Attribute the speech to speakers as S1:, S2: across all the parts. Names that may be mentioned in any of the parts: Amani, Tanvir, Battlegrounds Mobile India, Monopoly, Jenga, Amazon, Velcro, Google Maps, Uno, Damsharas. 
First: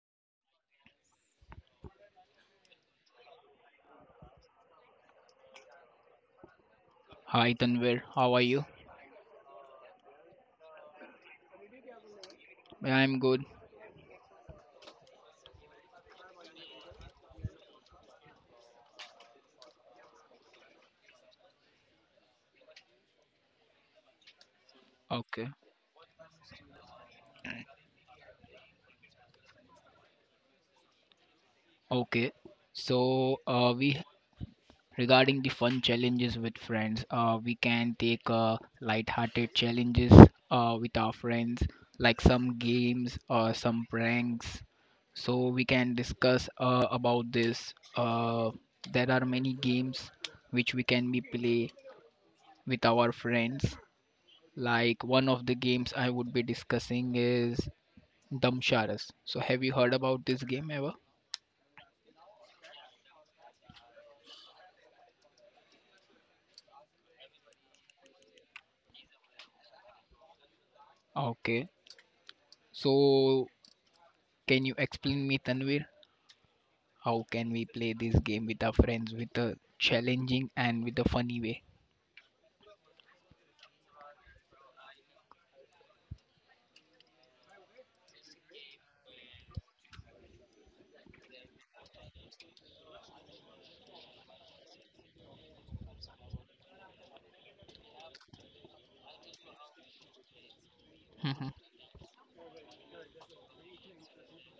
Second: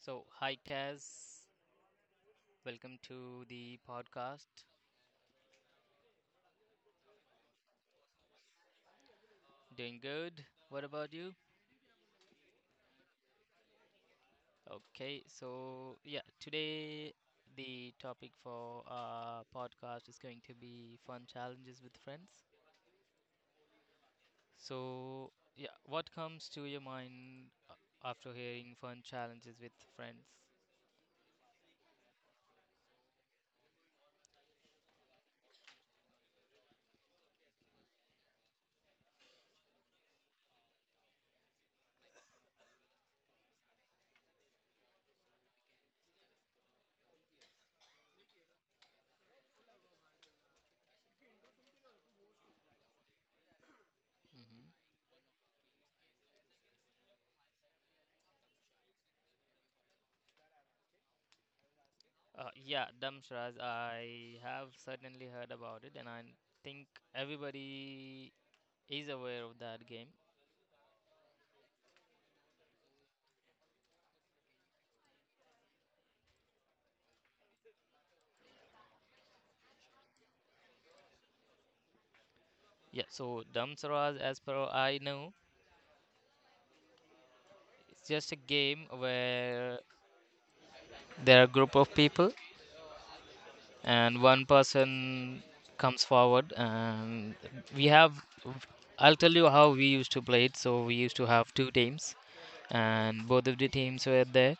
S1: So, hi Kaz, welcome to the podcast.
S2: Hi Tanvir, how are you?
S1: Doing good? What about you?
S2: Yeah, I'm good.
S1: Today the topic for our podcast is going to be fun challenges with friends. So,
S2: Okay.
S1: yeah, what comes to your mind after hearing fun challenges with friends?
S2: Okay. So, we regarding the fun challenges with friends, we can take light-hearted challenges with our friends, like some games or some pranks. So we can discuss about this. There are many games which we can be play with our friends.
S1: hmm
S2: Like one of the games I would be discussing is Damsharas. So have you heard about this game ever?
S1: Yeah, Damshraj, I have certainly heard about it, and I think everybody is aware of that game.
S2: Okay. So can you explain me, Tanvir, how can we play this game with our friends with a challenging and with a funny way?
S1: Yeah, so Dhamsaras, as per I know, it's just a game where there are a group of people and one person comes forward and we have I'll tell you how we used to play it. So we used to
S2: Mhm.
S1: have two teams and both of the teams were there.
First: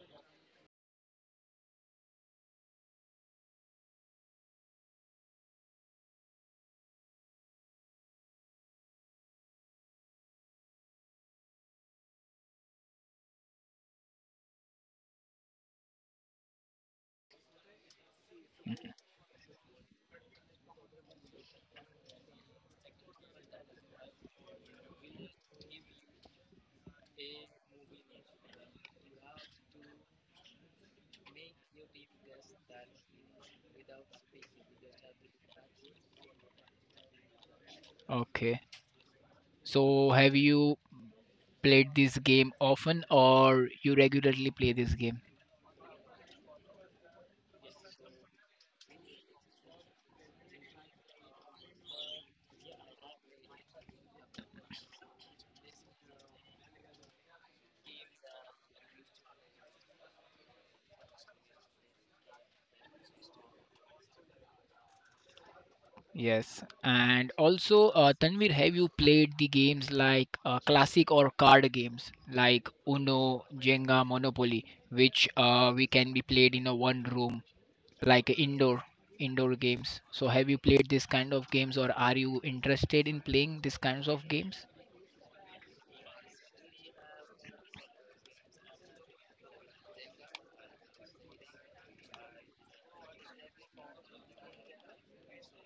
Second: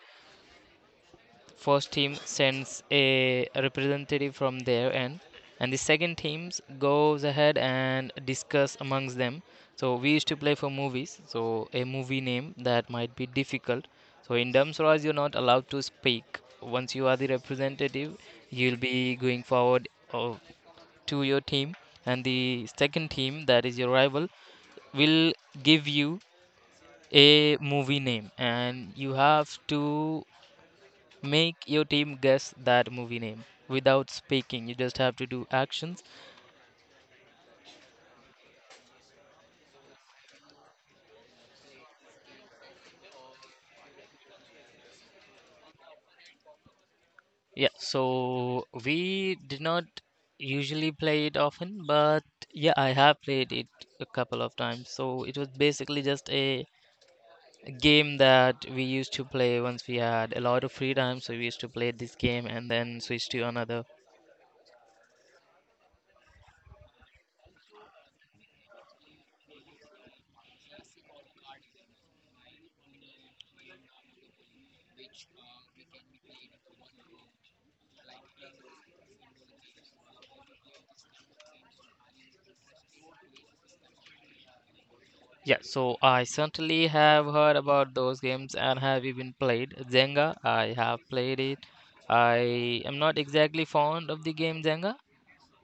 S1: First team sends a representative from their end, and the second teams goes ahead and discuss amongst them. So we used to play for movies. So a movie name that might be difficult. So in Damswaraj, you're not allowed to speak. Once you are the representative, you'll be going forward of, to your team, and the second team, that is your rival, will give you a movie name, and you have to make your team guess that movie name without speaking. You just have to do actions.
S2: Okay. So have you played this game often or you regularly play this game?
S1: Yeah, so we did not usually play it often, but yeah, I have played it a couple of times. So it was basically just a game that we used to play once we had a lot of free time. So we used to play this game and then switch to another.
S2: Yes. And also, Tanvir, have you played the games like classic or card games like Uno, Jenga, Monopoly, which we can be played in a one room like indoor games? So have you played this kind of games or are you interested in playing these kinds of games?
S1: Yeah, so I certainly have heard about those games and have even played Jenga. I have played it. I am not exactly fond of the game Jenga.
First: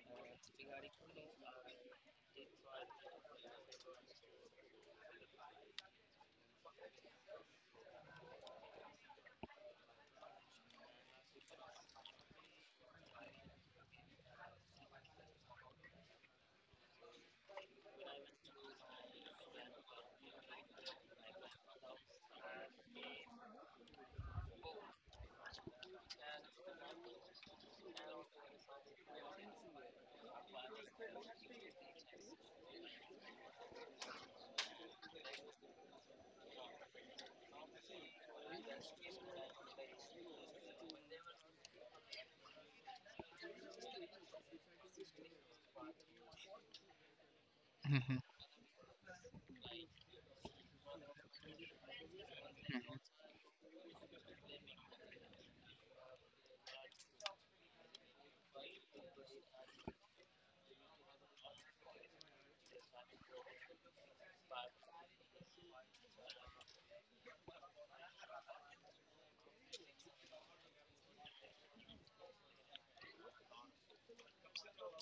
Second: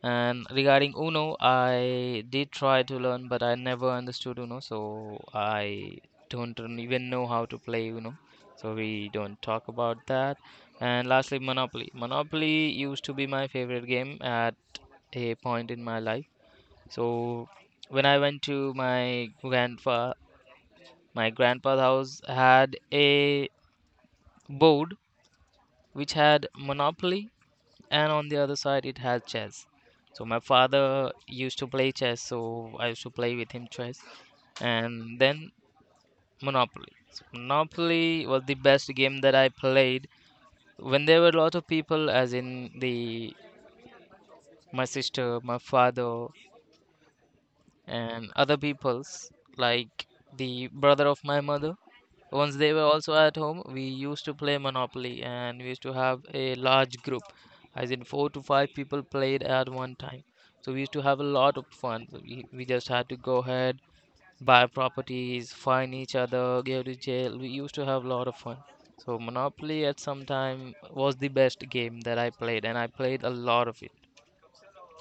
S1: And regarding Uno, I did try to learn, but I never understood Uno, so I don't even know how to play Uno. So we don't talk about that. And lastly, Monopoly. Monopoly used to be my favorite game at a point in my life. So when I went to my grandpa's house had a board which had Monopoly, and on the other side it had chess. So my father used to play chess, so I used to play with him chess, and then Monopoly. So Monopoly was the best game that I played when there were a lot of people, as in the my sister, my father,
S2: Hmm.
S1: and other people's, like the brother of my mother. Once they were also at home, we used to play Monopoly and we used to have a large group, as in four to five people played at one time, so we used to have a lot of fun. So we just had to go ahead, buy properties, fine each other, go to jail. We used to have a lot of fun. So Monopoly at some time was the best game that I played, and I played a lot of it.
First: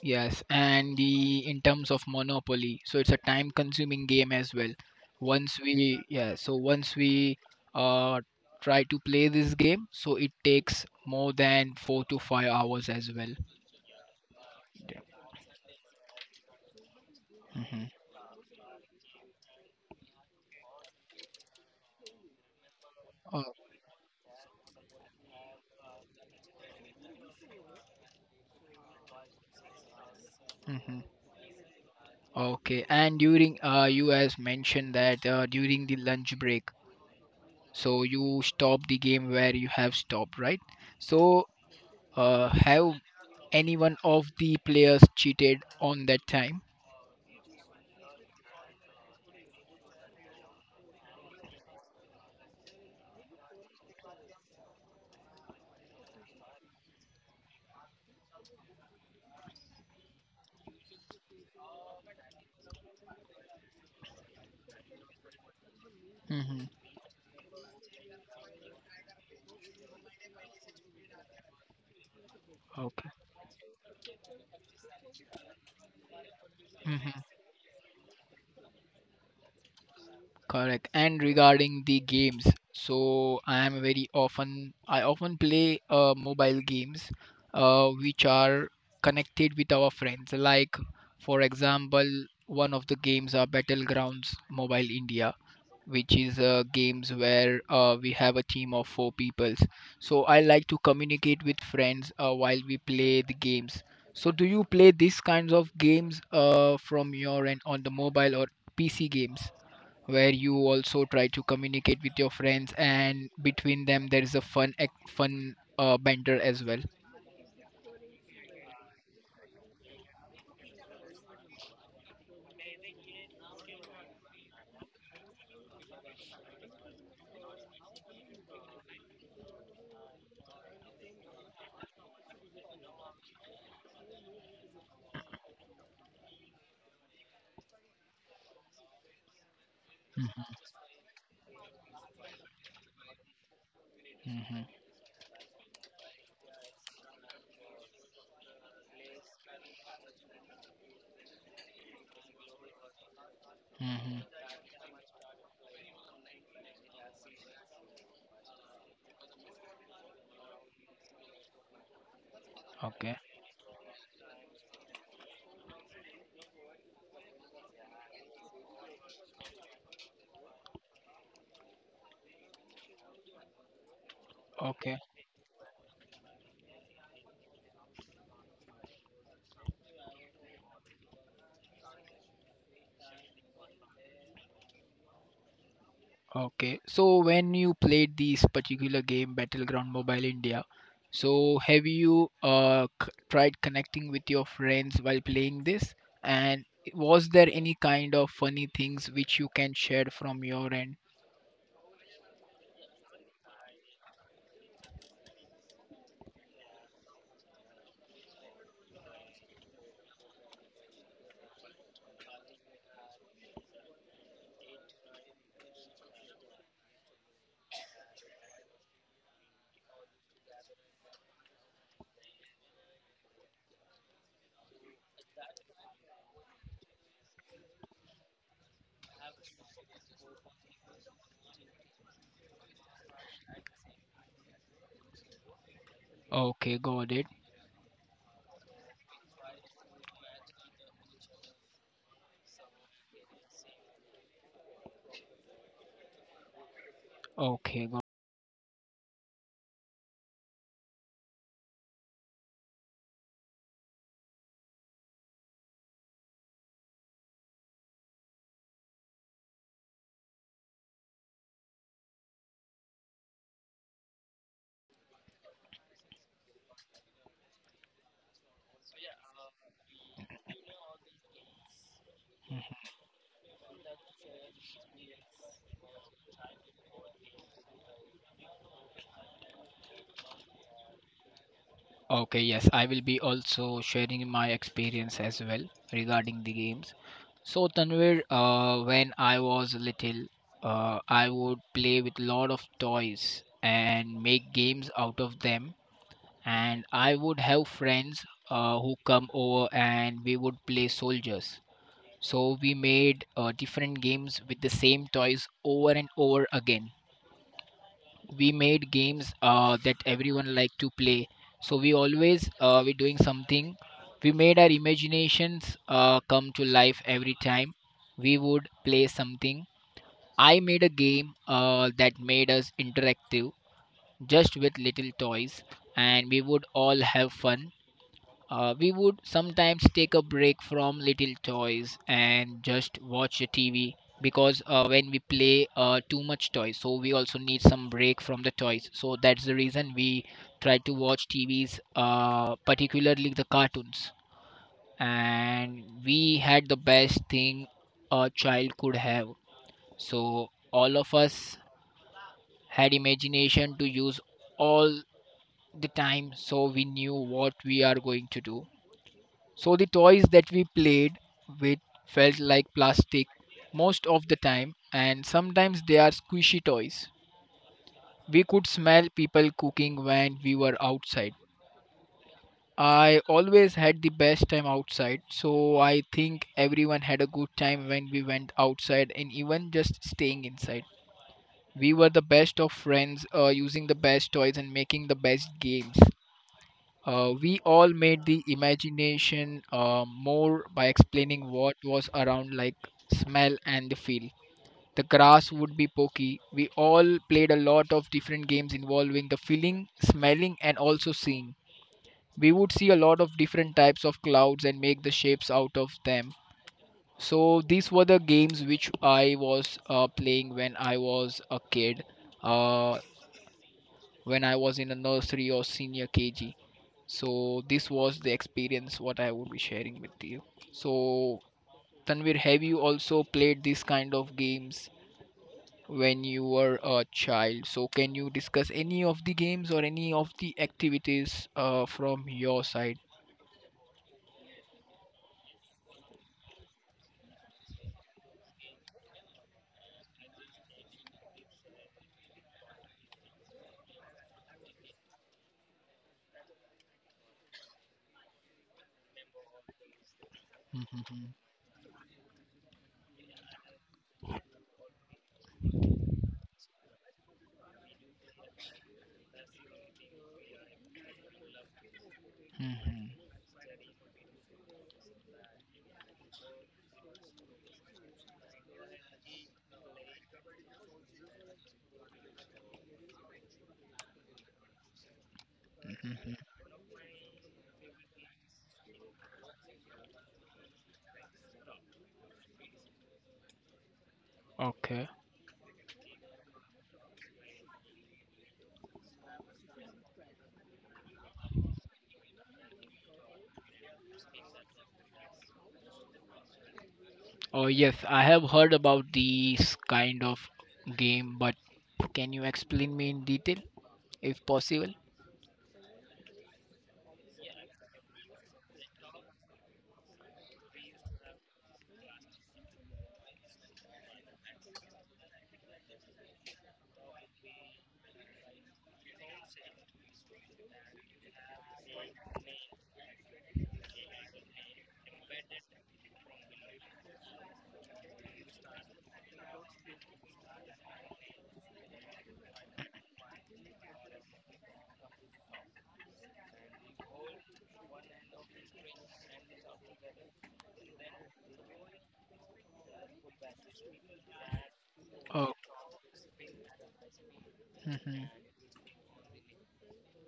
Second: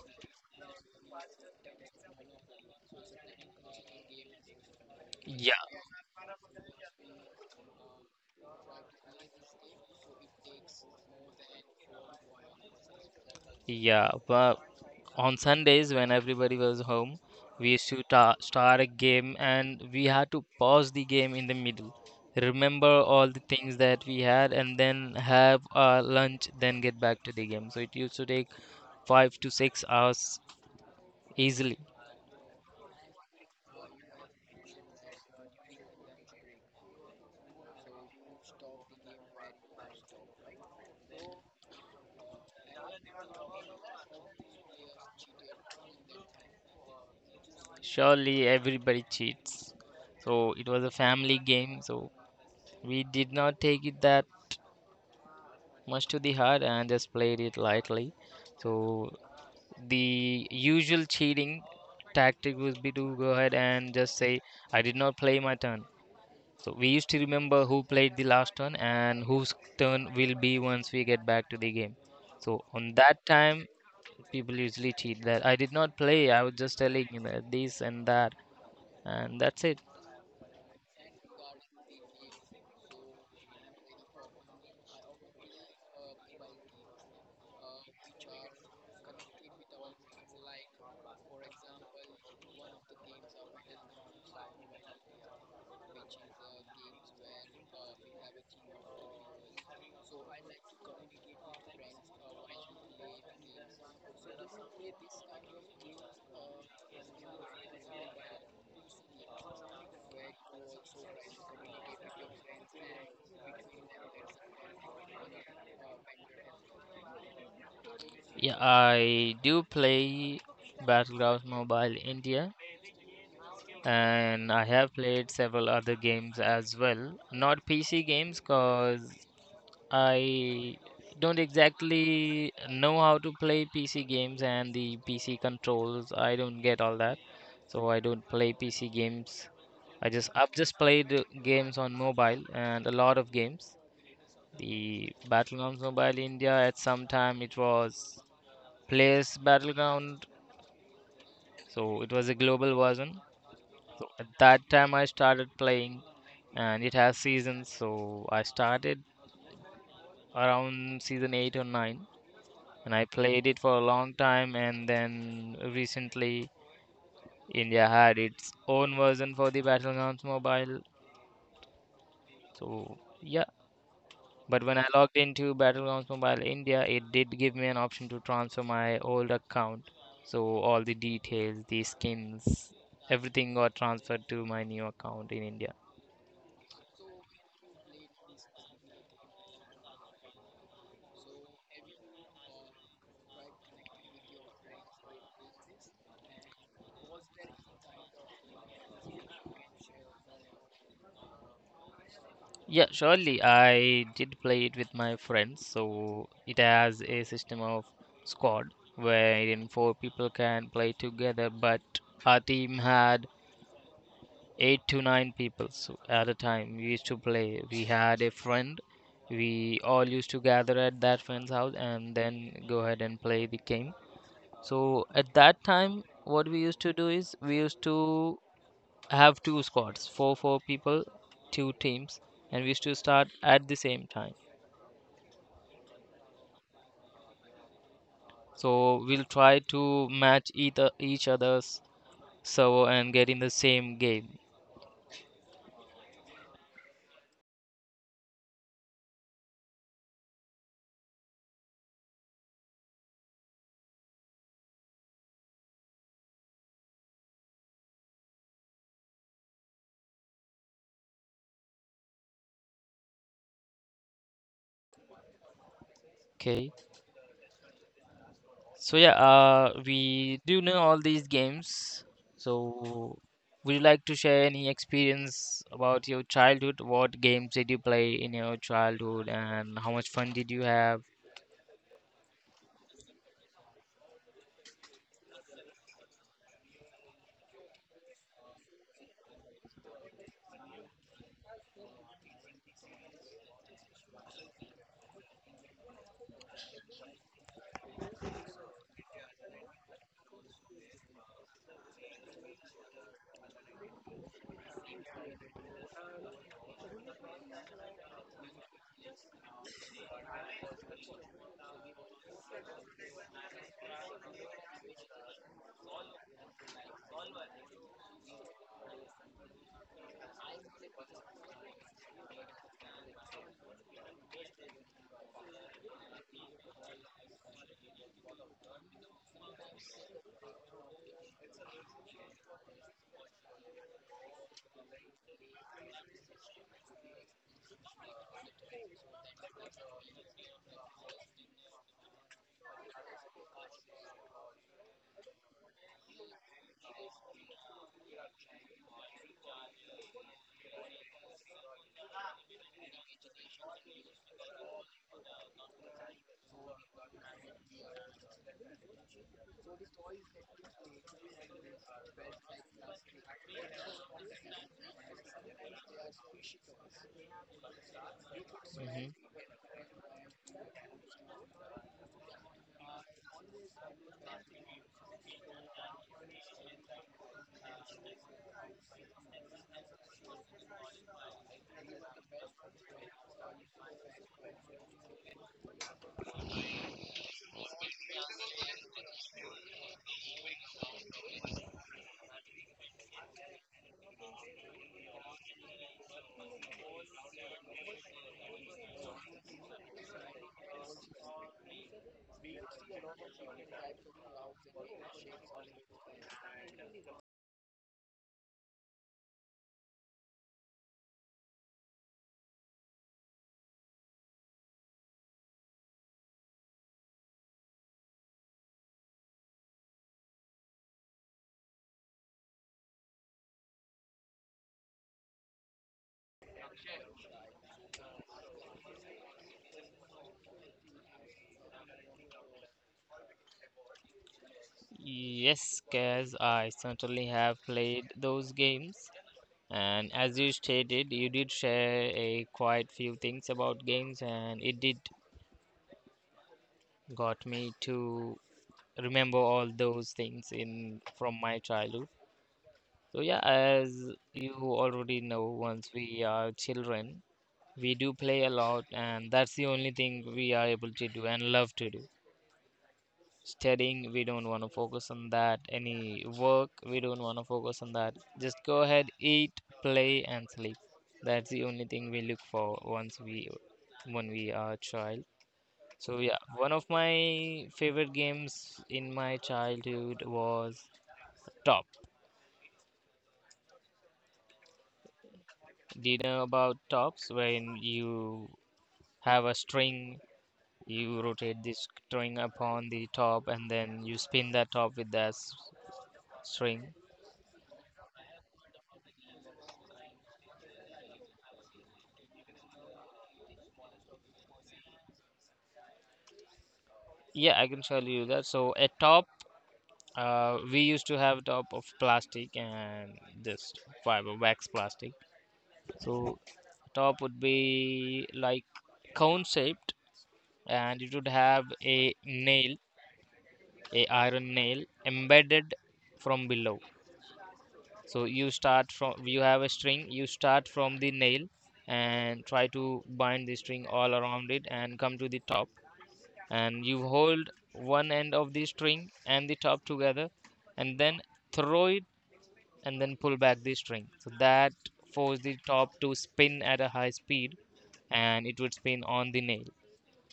S2: Yes, and the in terms of Monopoly, so it's a time-consuming game as well.
S1: Yeah.
S2: Once we, yeah, so once we uh try to play this game, so it takes more than 4 to 5 hours as well.
S1: Yeah, but on Sundays when everybody was home, we
S2: Hmm.
S1: used to ta start a game and we had to pause the game in the middle, remember all the
S2: Oh,
S1: things that we had, and then have our lunch, then get back to the game. So it used to take 5 to 6 hours
S2: hmm.
S1: easily.
S2: Okay, and during you has mentioned that during the lunch break, so you stop the game where you have stopped, right? So have any one of the players cheated on that time?
S1: Surely everybody cheats. So it was a family game, so we did not take it that much to the heart and just played it lightly. So the usual cheating tactic would be to go ahead and just say, I did not play my turn.
S2: Hmm.
S1: So we used to remember who played the last turn and whose turn will be once we get back to the game. So on
S2: Okay.
S1: that time, people usually cheat that I did not play, I was just telling
S2: Mhm.
S1: you that this and that, and that's it.
S2: Correct. And regarding the games, so I am very often I often play mobile games which are connected with our friends. Like for example, one of the games are Battlegrounds Mobile India, which is games where we have a team of four peoples. So I like to communicate with friends while we play the games. So do you play these kinds of games from your end on the mobile or PC games, where you also try to communicate with your friends, and between them there is a fun ac- fun banter as well?
S1: Yeah, I do play Battlegrounds Mobile India and I have played several other games as well. Not PC games, cause I don't exactly know how to play PC games and the PC controls. I don't get all that. So I don't play PC games. I've just played games on mobile and a lot of games.
S2: Mm-hmm.
S1: The Battlegrounds Mobile India, at some time it was Players Battleground, so it was a global version. So at
S2: Mm-hmm.
S1: that time I started playing, and it has seasons, so I started around season 8 or 9 and I
S2: Okay.
S1: played it for a long time, and then recently India had its own version for the Battlegrounds Mobile. So yeah, but when I
S2: Okay.
S1: logged into Battlegrounds Mobile India, it did give me an option to transfer my old account. So all the details, the skins, everything got transferred to my new account in India.
S2: Okay, so when you played this particular game Battleground Mobile India, so have you tried connecting with your friends while playing this, and was there any kind of funny things which you can share from your end?
S1: Yeah, surely. I did play it with my friends. So it has a system of squad wherein four people can play together, but our team had eight to nine people. So at a time we used to play. We had a friend. We all used to gather at that friend's house and then go ahead and play the game. So at that time, what we used to do is we used to have two squads, four people, two teams, and we used to start at the same time.
S2: Okay, got it.
S1: So we'll try to match each other's server and get in the same game.
S2: Okay, got.
S1: Okay. So yeah, we do know all these games. So would you like to share any experience about your childhood? What games did you play in your childhood, and how much fun did you have?
S2: Okay, yes, I will be also sharing my experience as well regarding the games. So Tanvir, when I was little, I would play with lot of toys and make games out of them. And I would have friends who come over and we would play soldiers. So we made different games with the same toys over and over again. We made games that everyone liked to play. So we always we're doing something. We made our imaginations come to life every time we would play something. I made a game that made us interactive just with little toys, and we would all have fun. We would sometimes take a break from little toys and just watch the TV, because when we play too much toys, so we also need some break from the toys. So that's the reason we try to watch TVs, particularly the cartoons. And we had the best thing a child could have. So all of us had imagination to use all the time, so we knew what we are going to do. So the toys that we played with felt like plastic most of the time, and sometimes they are squishy toys. We could smell
S1: Mhm.
S2: people cooking when we were outside. I always had the best time outside, so I think everyone had a good time when we went outside and even just staying inside. We were the best of friends, using the best toys and making the best games. We all made the imagination more by explaining what was around, like smell and the feel. The grass would be pokey. We all played a lot of different games involving the feeling, smelling, and also seeing. We would see a lot of different types of clouds and make the shapes out of them. So these were the games which I was playing when I was a kid, uh, when I was in a nursery or senior KG. So this was the experience what I would be sharing with you. So Tanvir, have you also played this kind of games when you were a child? So can you discuss any of the games or any of the activities from your side?
S1: Yes, Kaz, I certainly have played those games. And as you stated, you did share a quite few things about games, and it did got me to remember all those things in from my childhood. So yeah, as you already know, once we are children, we do play a lot, and that's the only thing we are able to do and love to do.
S2: Mhm,
S1: Studying, we don't want to focus on that. Any work, we don't want to focus on that. Just go ahead, eat, play, and sleep. That's the only thing we look for once we when we are a child.
S2: mhm,
S1: So yeah,
S2: mhm.
S1: one of my favorite games in my childhood was Top.
S2: Okay.
S1: Do you know about Tops? When you have a string, you rotate this string upon the top and then you spin that top with that string.
S2: Oh yes, I have heard about these kind of game, but can you explain me in detail if possible?
S1: Yeah, I can tell you that. So a top, we used to have top of plastic and this fiber wax plastic. So top would be like cone shaped, and it would have a iron nail embedded from below. So you start from, you have a string, you start from the nail and try to bind the string all around it and come to the top, and you hold one end of the string and the top together and then throw it and then pull back the string, so that force the
S2: Oh.
S1: top to spin at a high speed,
S2: Mhm,
S1: and it would spin on the nail.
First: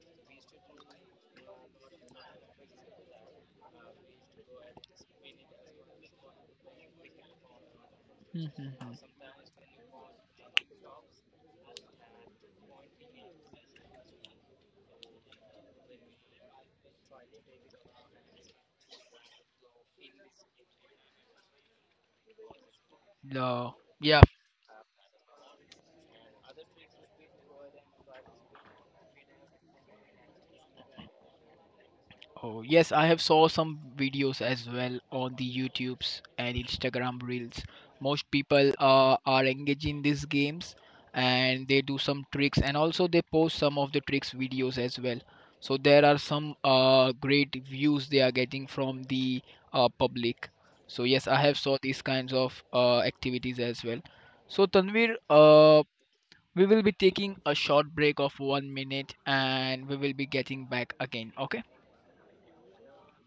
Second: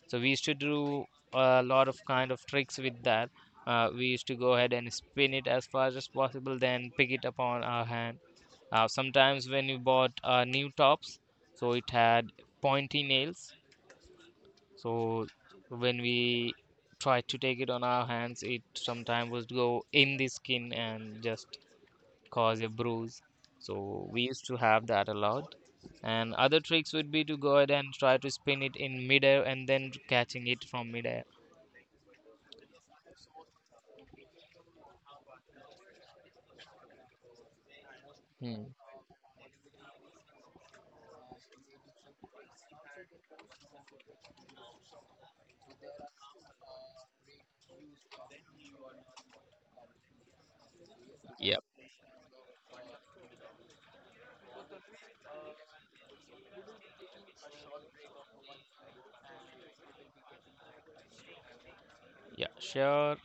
S1: So we used to do a lot of kind of tricks with that. Uh, we used to go ahead and spin it as fast as possible, then pick it up on our hand.
S2: mhm,
S1: Uh,
S2: mhm.
S1: sometimes when you bought new tops, so it had pointy nails. So when we tried to take it on our hands, it sometimes would go in the skin and just cause a bruise.
S2: The
S1: So
S2: yeah,
S1: we used to have that a lot. And other tricks would be to go ahead and try to spin it in midair and then catching it from midair.
S2: Oh yes, I have saw some videos as well on the YouTubes and Instagram reels. Most
S1: Hmm.
S2: people are engaged in these games and they do some tricks and also they post some of the tricks videos as well. So there are some great views they are getting from the public. So yes, I have
S1: Yep.
S2: saw these kinds of activities as well. So Tanvir, we will be taking a short break of 1 minute and we will be getting back again. Okay?
S1: Yeah. Sure.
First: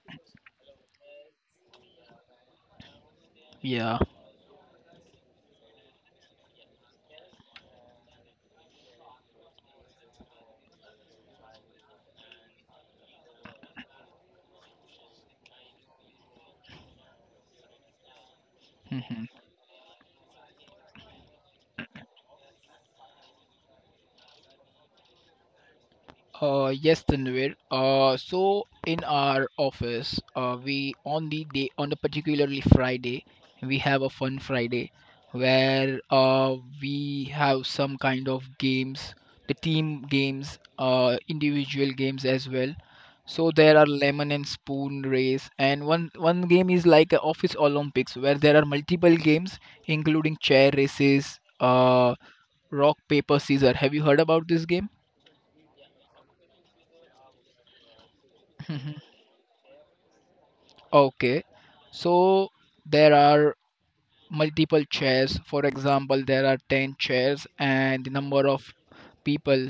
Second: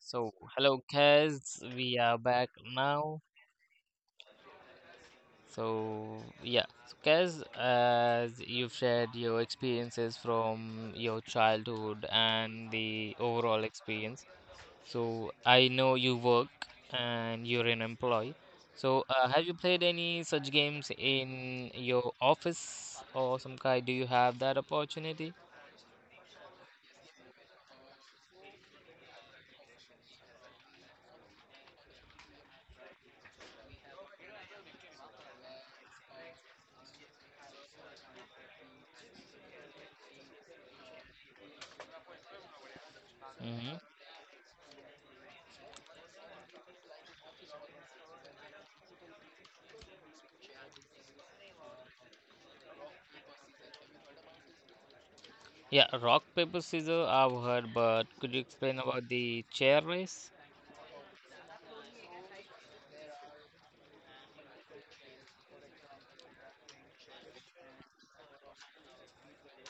S1: So hello, Kaz. We are back now.
S2: Yeah.
S1: So yeah, so, Kaz, as you've shared your experiences from your childhood and the overall experience. So I know you work and you're an employee. So
S2: Mhm.
S1: have you played any such games in your office or some kind? Do you have that opportunity?
S2: Yes, Tanvir. So in our office, we on the day on the particularly Friday, we have a fun Friday where we have some kind of games, the team games, individual games as well. So there
S1: Hmm.
S2: are lemon and spoon race, and one game is like a office Olympics where there are multiple games, including chair races, rock paper scissor. Have you heard about this game?
S1: Yeah, rock, paper, scissors, I've heard, but could you explain about the chair race?
S2: Okay, so there are multiple chairs. For example, there are 10 chairs, and the number of people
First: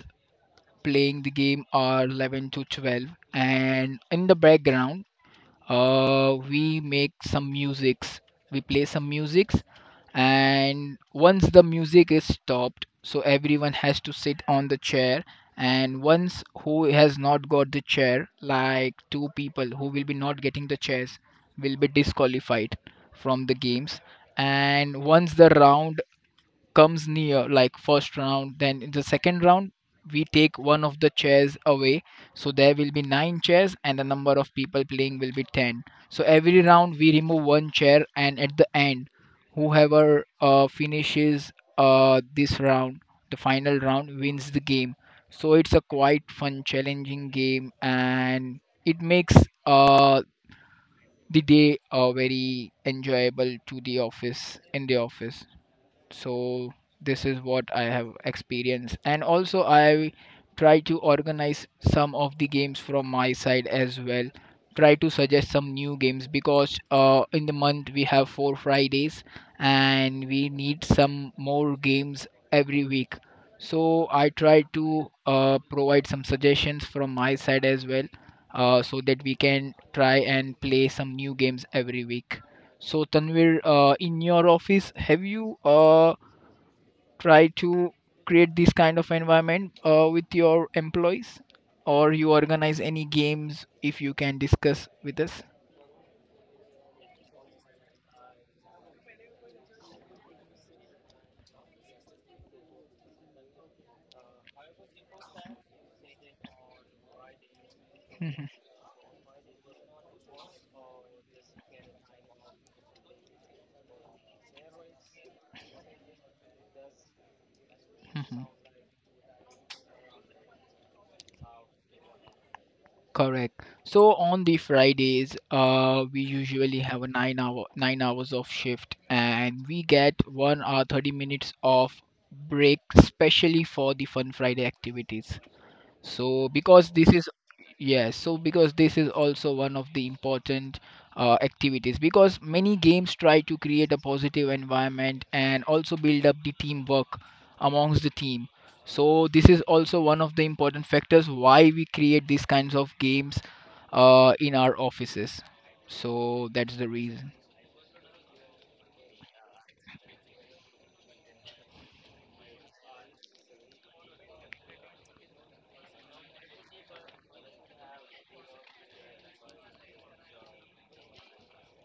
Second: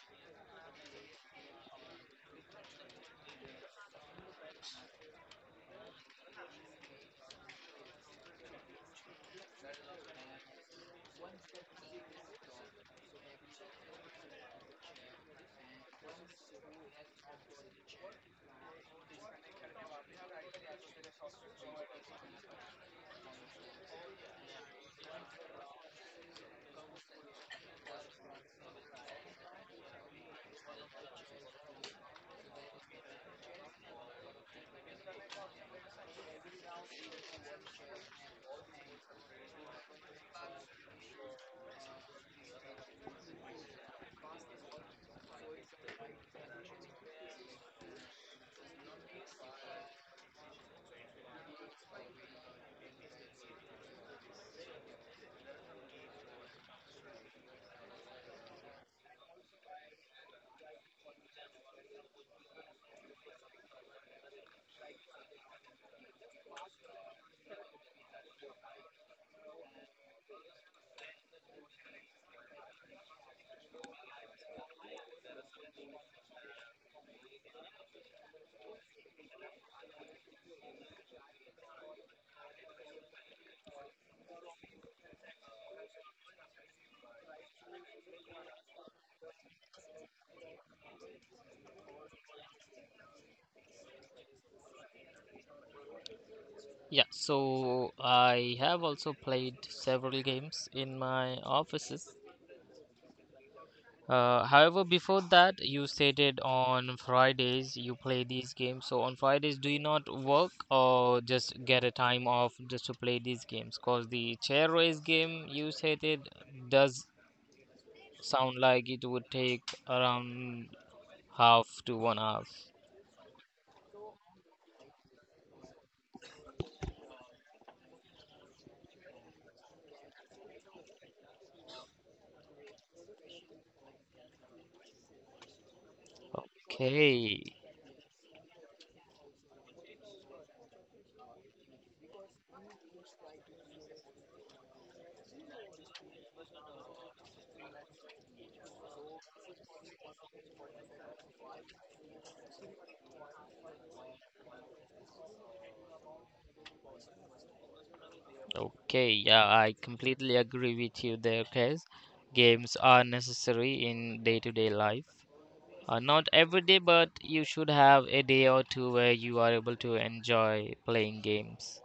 S2: playing the game are 11 to 12. And in the background, we make some musics, we play some musics, and once the music is stopped, so everyone has to sit on the chair. And once who has not got the chair, like two people who will be not getting the chairs, will be disqualified from the games. And once the round comes near, like first round, then in the second round we take one of the chairs away, so there will be nine chairs and the number of people playing will be 10. So every round we remove one chair, and at the end whoever finishes this round, the final round, wins the game. So it's a quite fun challenging game, and it makes uh, the day very enjoyable to the office in the office. So this is what I have experienced, and also I try to organize some of the games from my side as well, try to suggest some new games, because in the month we have 4 fridays and we need some more games every week. So I try to provide some suggestions from my side as well, so that we can try and play some new games every week. So Tanvir, in your office, have you try to create this kind of environment with your employees, or you organize any games, if you can discuss with us?
S1: Yeah, so I have also played several games in my offices. However, before that, you stated on Fridays you play
S2: Mhm,
S1: these games. So on Fridays, do you not work or just get a time off just to play these games? Because the chair race game you stated does
S2: mhm.
S1: sound like it would take around half to 1 hour.
S2: Correct, so on the fridays we usually have a 9 hours of shift, and we get 1 hour 30 minutes of break specially for the fun friday activities. So because this is
S1: Okay.
S2: yes so because this is also one of the important activities, because many games try to create a positive environment and also build up the teamwork amongst the team. So this is also one of the important factors why we create these kinds of games in our offices. So that's the reason.
S1: Okay, yeah, I completely agree with you there, Case. Games are necessary in day-to-day life. Not every day, but you should have a day or two where you are able to enjoy playing games.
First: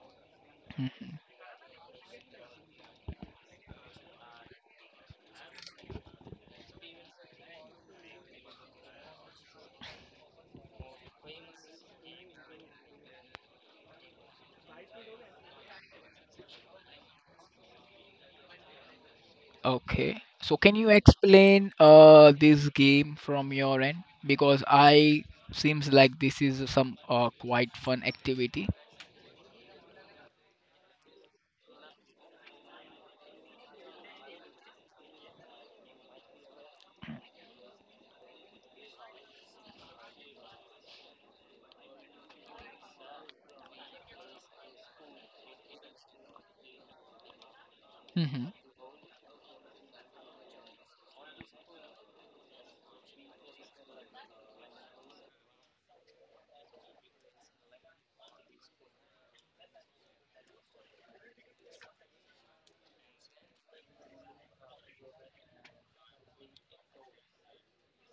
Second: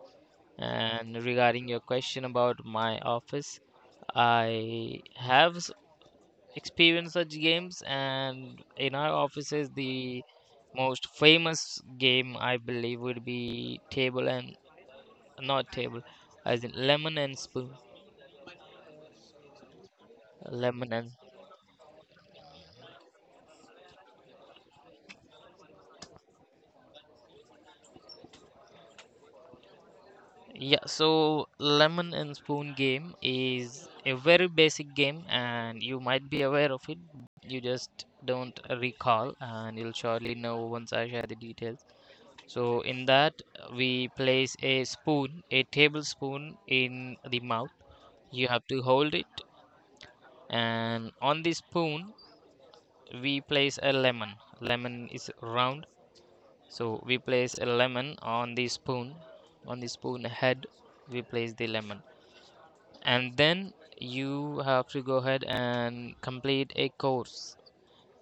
S2: Hmm.
S1: And regarding your question about my office, I have experienced such games, and in our offices, the most famous game I believe would be table and not table, as in lemon and spoon.
S2: Okay. So can you
S1: Lemon and
S2: explain this game from your end? Because I seems like this is some quite fun activity.
S1: Yeah, so lemon and spoon game is a very basic game, and you might be aware of it. You just don't recall, and you'll surely know once I share the details. So, in that, we place a spoon, a tablespoon, in the mouth. You
S2: Mm-hmm.
S1: have to hold it, and on the spoon, we place a lemon. Lemon is round, so we place a lemon on the spoon. On the spoon head, we place the lemon, and then you have to go ahead and complete a course,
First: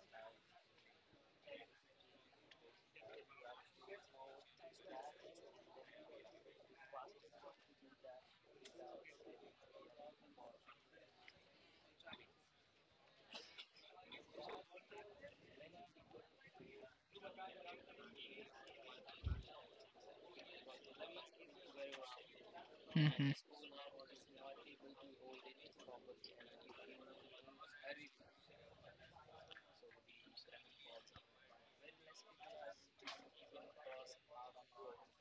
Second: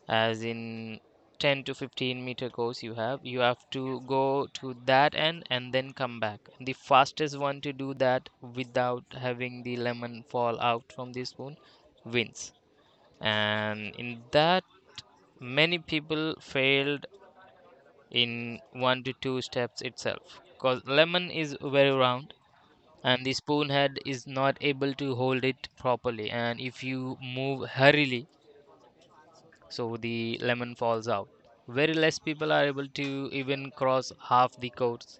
S1: as in 10 to 15 meter course. You have to go to that end and then come back. The fastest one to do that without having the lemon fall out from the spoon wins. And in that, many people failed in one to two steps itself, because lemon is very round and
S2: Mm-hmm.
S1: the spoon head is not able to hold it properly, and if you move hurriedly, so the lemon falls out. Very less people are able to even cross half the course.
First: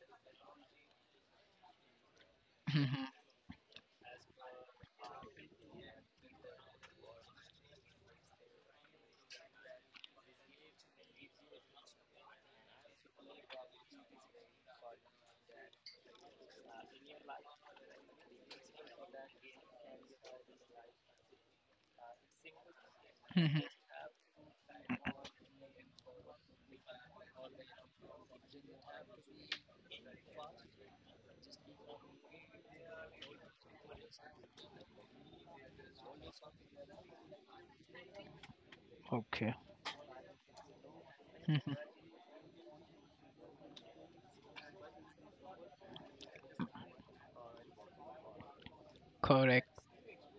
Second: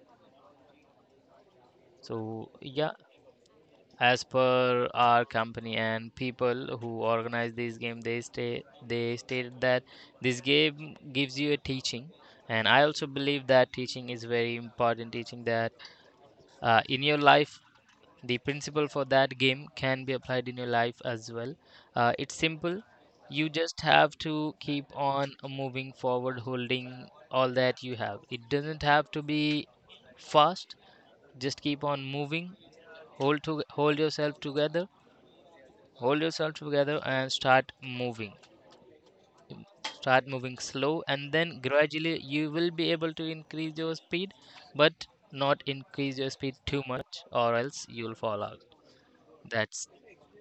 S1: So yeah,
S2: Mm-hmm.
S1: as per our company and people who organize this game, they stated that this game gives you a teaching, and I also believe that teaching is very important. Teaching that, in your life, the principle for that game can be applied in your life as well. It's simple. You
S2: Mm-hmm.
S1: just have to keep on moving forward, holding all that you have. It doesn't have to be fast. Just keep on moving. Hold yourself together. Hold yourself together and start moving.
S2: Okay.
S1: Start moving slow, and then
S2: Mm-hmm.
S1: gradually you will be able to increase your speed, but not increase your speed too much, or else you'll fall out.
S2: Correct.
S1: That's.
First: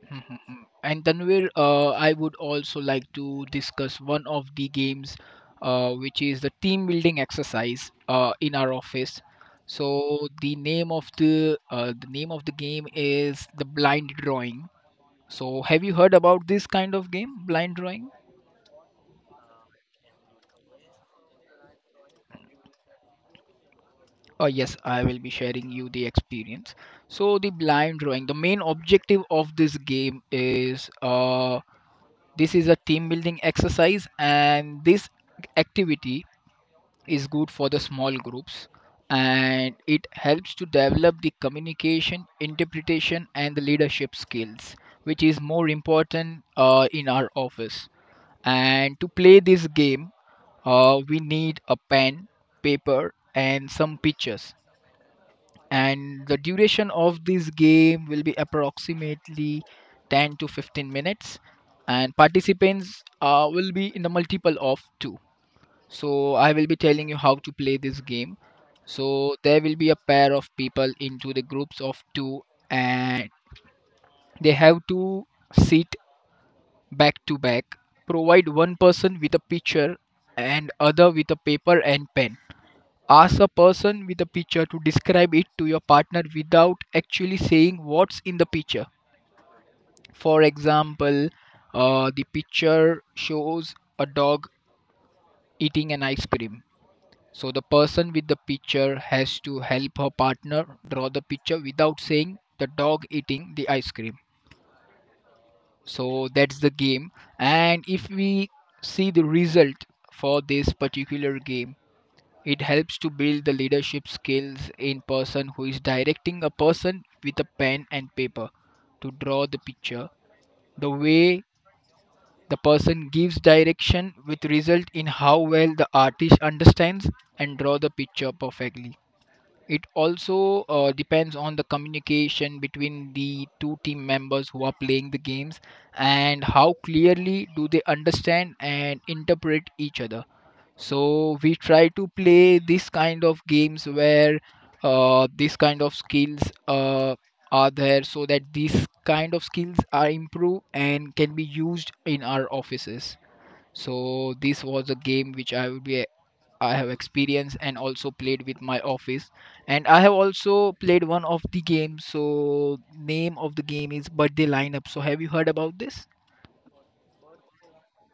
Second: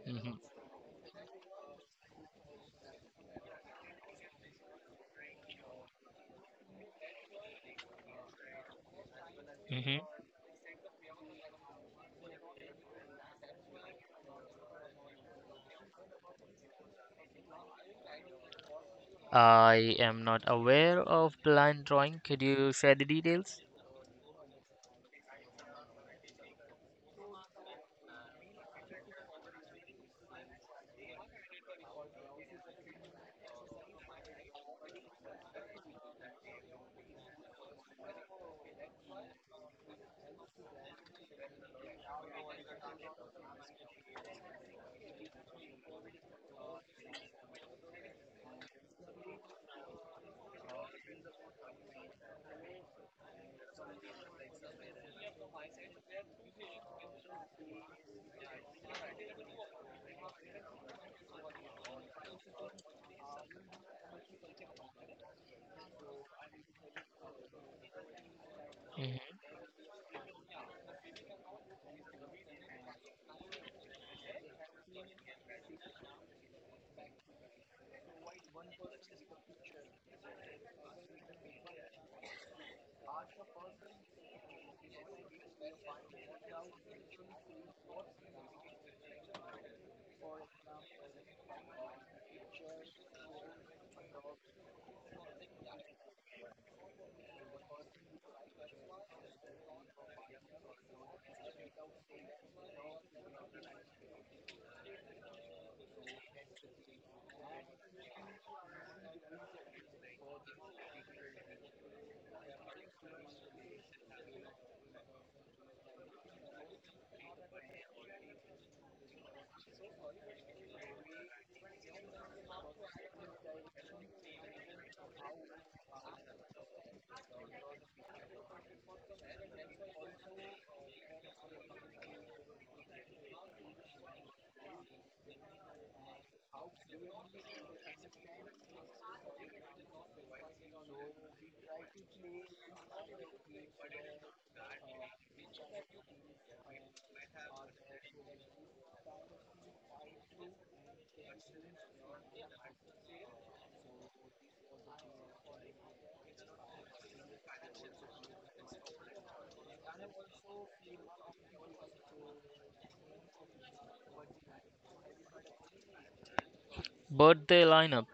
S1: Mhm.
S2: Mm-hmm. And Tanvir, I would also like to discuss one of the games, which is the team building exercise, in our office.
S1: hmm
S2: So the name of the name of the game is the blind drawing. So, have you heard about this kind of game, blind drawing?
S1: I am not aware of the line drawing. Could you share the details?
S2: Yes, I will be sharing you the experience. So, the blind drawing, the main objective of this game is this is a team building exercise, and this activity is good for the small groups, and it helps to develop the communication, interpretation, and the leadership skills, which is more important in our office. And to play this game, we need a pen, paper, and some pictures. And the duration of this game will be approximately 10 to 15 minutes. And participants will be in the multiple of 2. So I will be telling you how to play this game. So
S1: hmm
S2: there will be a pair of people into the groups of two, and they have to sit back to back. Provide one person with a picture and other with a paper and pen. Ask a person with a picture to describe it to your partner without actually saying what's in the picture. For example, the picture shows a dog eating an ice cream. So the person with the picture has to help her partner draw the picture without saying the dog eating the ice cream. So that's the game. And if we see the result for this particular game, it helps to build the leadership skills in person who is directing a person with a pen and paper to draw the picture. The way the person gives direction with result in how well the artist understands and draw the picture perfectly. It also depends on the communication between the two team members who are playing the games, and how clearly do they understand and interpret each other. So we try to play this kind of games where this kind of skills uh, are there so that these kind of skills are improved and can be used in our offices. So this was a game which I would be I have experienced and also played with my office. And I have also played one of the games, so name of the game is birthday lineup. So have you heard about this?
S1: Birthday lineup.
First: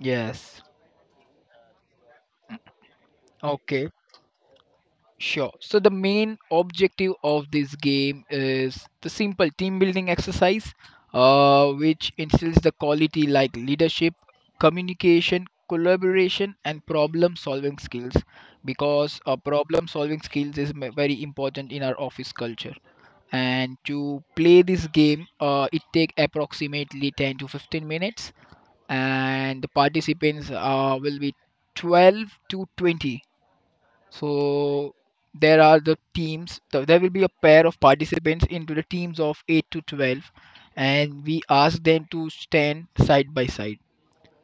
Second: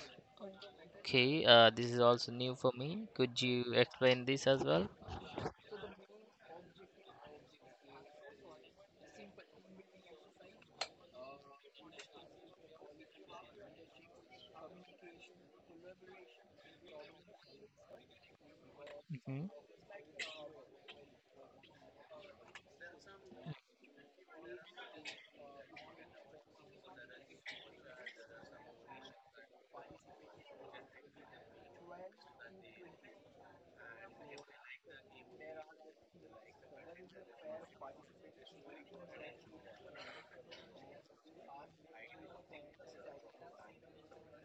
S2: Yes.
S1: Okay, this is also new for me. Could you
S2: Okay.
S1: explain this as well?
S2: Sure. So the main objective of this game is the simple team building exercise, which instills the quality like leadership, communication, collaboration, and problem solving skills. Because
S1: hmm
S2: problem solving skills is very important in our office culture. And to play this game, it take approximately 10 to 15 minutes, and the participants will be 12 to 20. So there are the teams. There will be a pair of participants into the teams of 8 to 12, and we ask them to stand side by side.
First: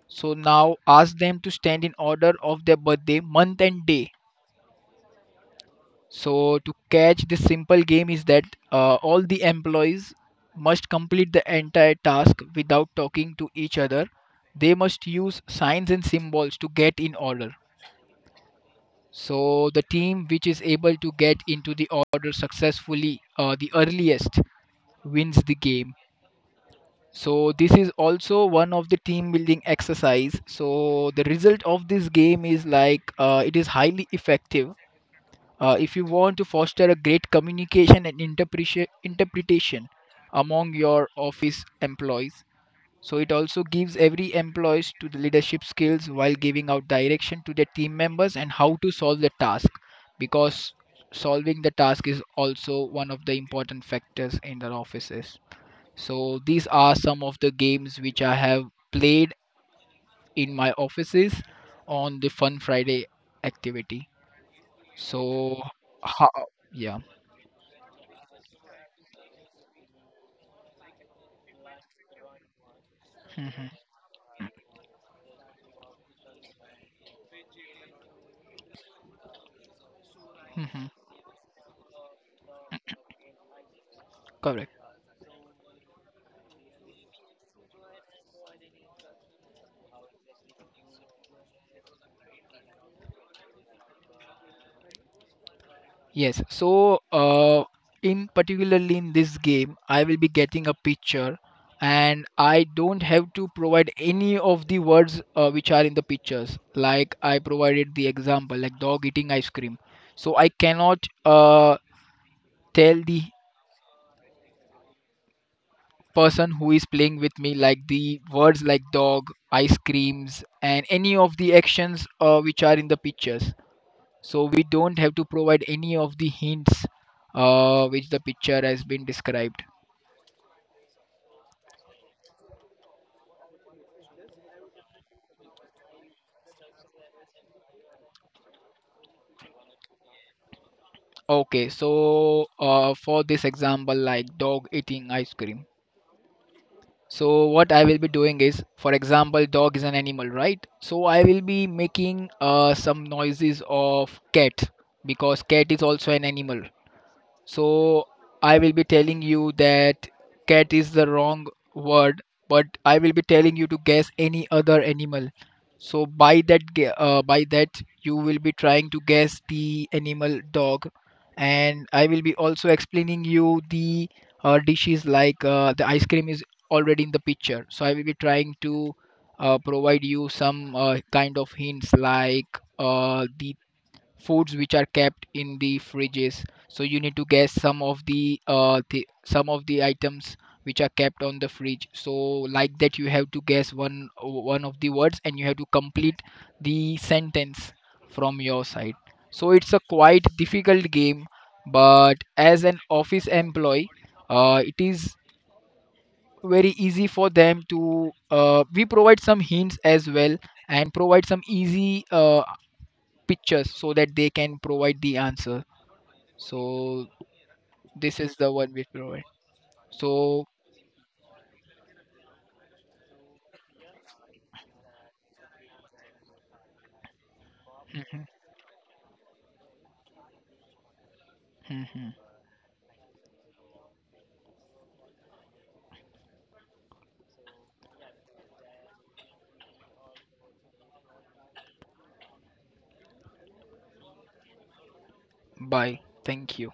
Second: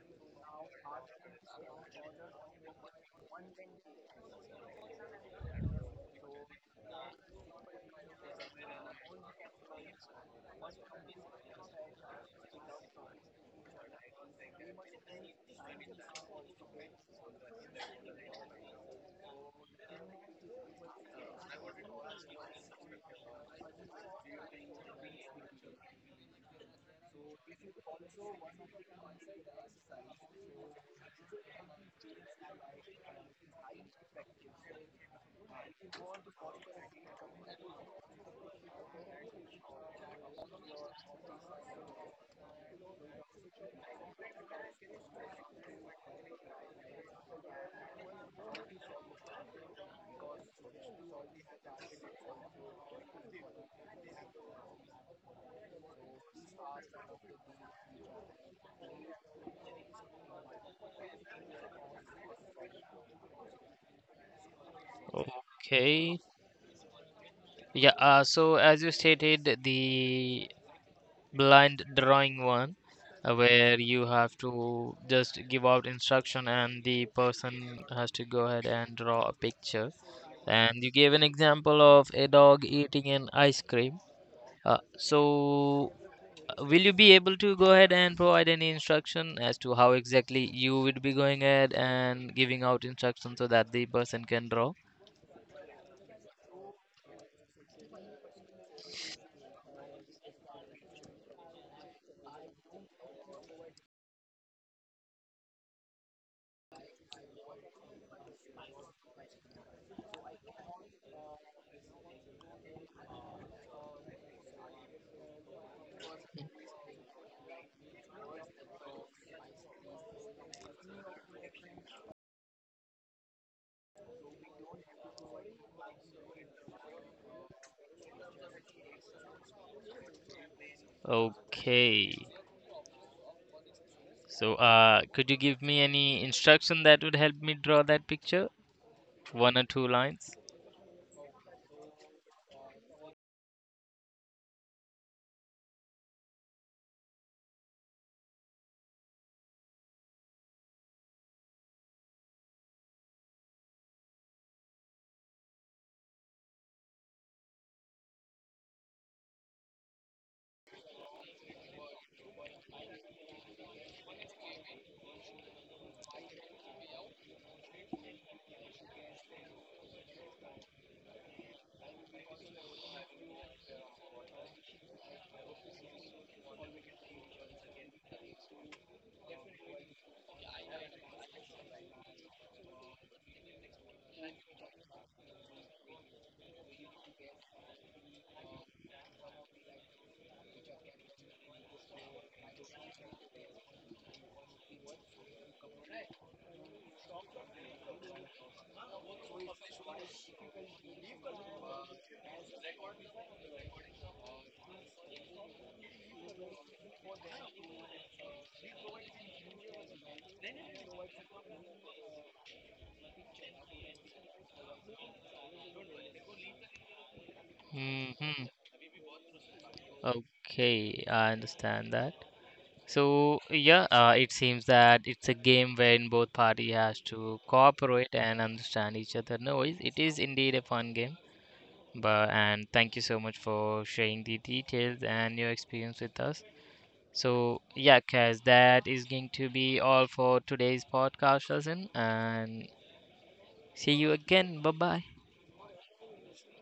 S2: So now ask them to stand in order of their birthday, month, and day. So to catch this simple game is that all the employees must complete the entire task without talking to each other. They must use signs and symbols to get in order. So the team which is able to get into the order successfully, the earliest wins the game. So this is also one of the team building exercise. So the result of this game is like it is highly effective. If you want to foster a great communication and interpretation among your office employees, so it also gives every employees to the leadership skills while giving out direction to their team members and how to solve the task, because solving the task is also one of the important factors in their offices. So these are some of the games which I have played in my offices on the Fun Friday activity. So
S1: Okay.
S2: how yeah.
S1: Yeah, so as you stated, the blind drawing one,
S2: Mhm.
S1: where you have to just give out instruction and the person has to go ahead and draw a picture.
S2: Mhm.
S1: And you gave an example of a dog eating an ice cream.
S2: Correct.
S1: So, will you be able to go ahead and provide any instruction as to how exactly you would be going ahead and giving out instructions so that the person can draw?
S2: Yes, so in particularly in this game, I will be getting a picture, and I don't have to provide any of the words which are in the pictures. Like I provided the example, like dog eating ice cream. So I cannot tell the person who is playing with me like the words like dog, ice creams, and any of the actions which are in the pictures. So we don't have to provide any of the hints which the picture has been described.
S1: Okay. So, could you give me any instruction that would help me draw that picture? One or two lines?
S2: Okay, so for this example, like dog eating ice cream. So what I will be doing is, for example, dog is an animal, right? So I will be making some noises of cat because cat is also an animal. So I will be telling you that cat is the wrong word, but I will be telling you to guess any other animal. So by that you will be trying to guess the animal dog, and I will be also explaining you the dishes like the ice cream is already in the picture. So I will be trying to provide you some kind of hints like the foods which are kept in the fridges, so you need to guess some of the some of the items which are kept on the fridge. So like that you have to guess one of the words and you have to complete the sentence from your side. So it's a quite difficult game, but as an office employee, it is very easy for them to we provide some hints as well, and provide some easy pictures so that they can provide the answer. So this is the
S1: Mm-hmm.
S2: one we provide. So
S1: Okay, I understand that. So, yeah, it seems that it's a game wherein both party has to cooperate and understand each other. No, it is indeed a fun game. But and thank you so much for sharing the details and your experience with us. So yeah, guys, that is going to be all for today's podcast, lesson. And see you again. Bye bye.
S2: bye. Thank you.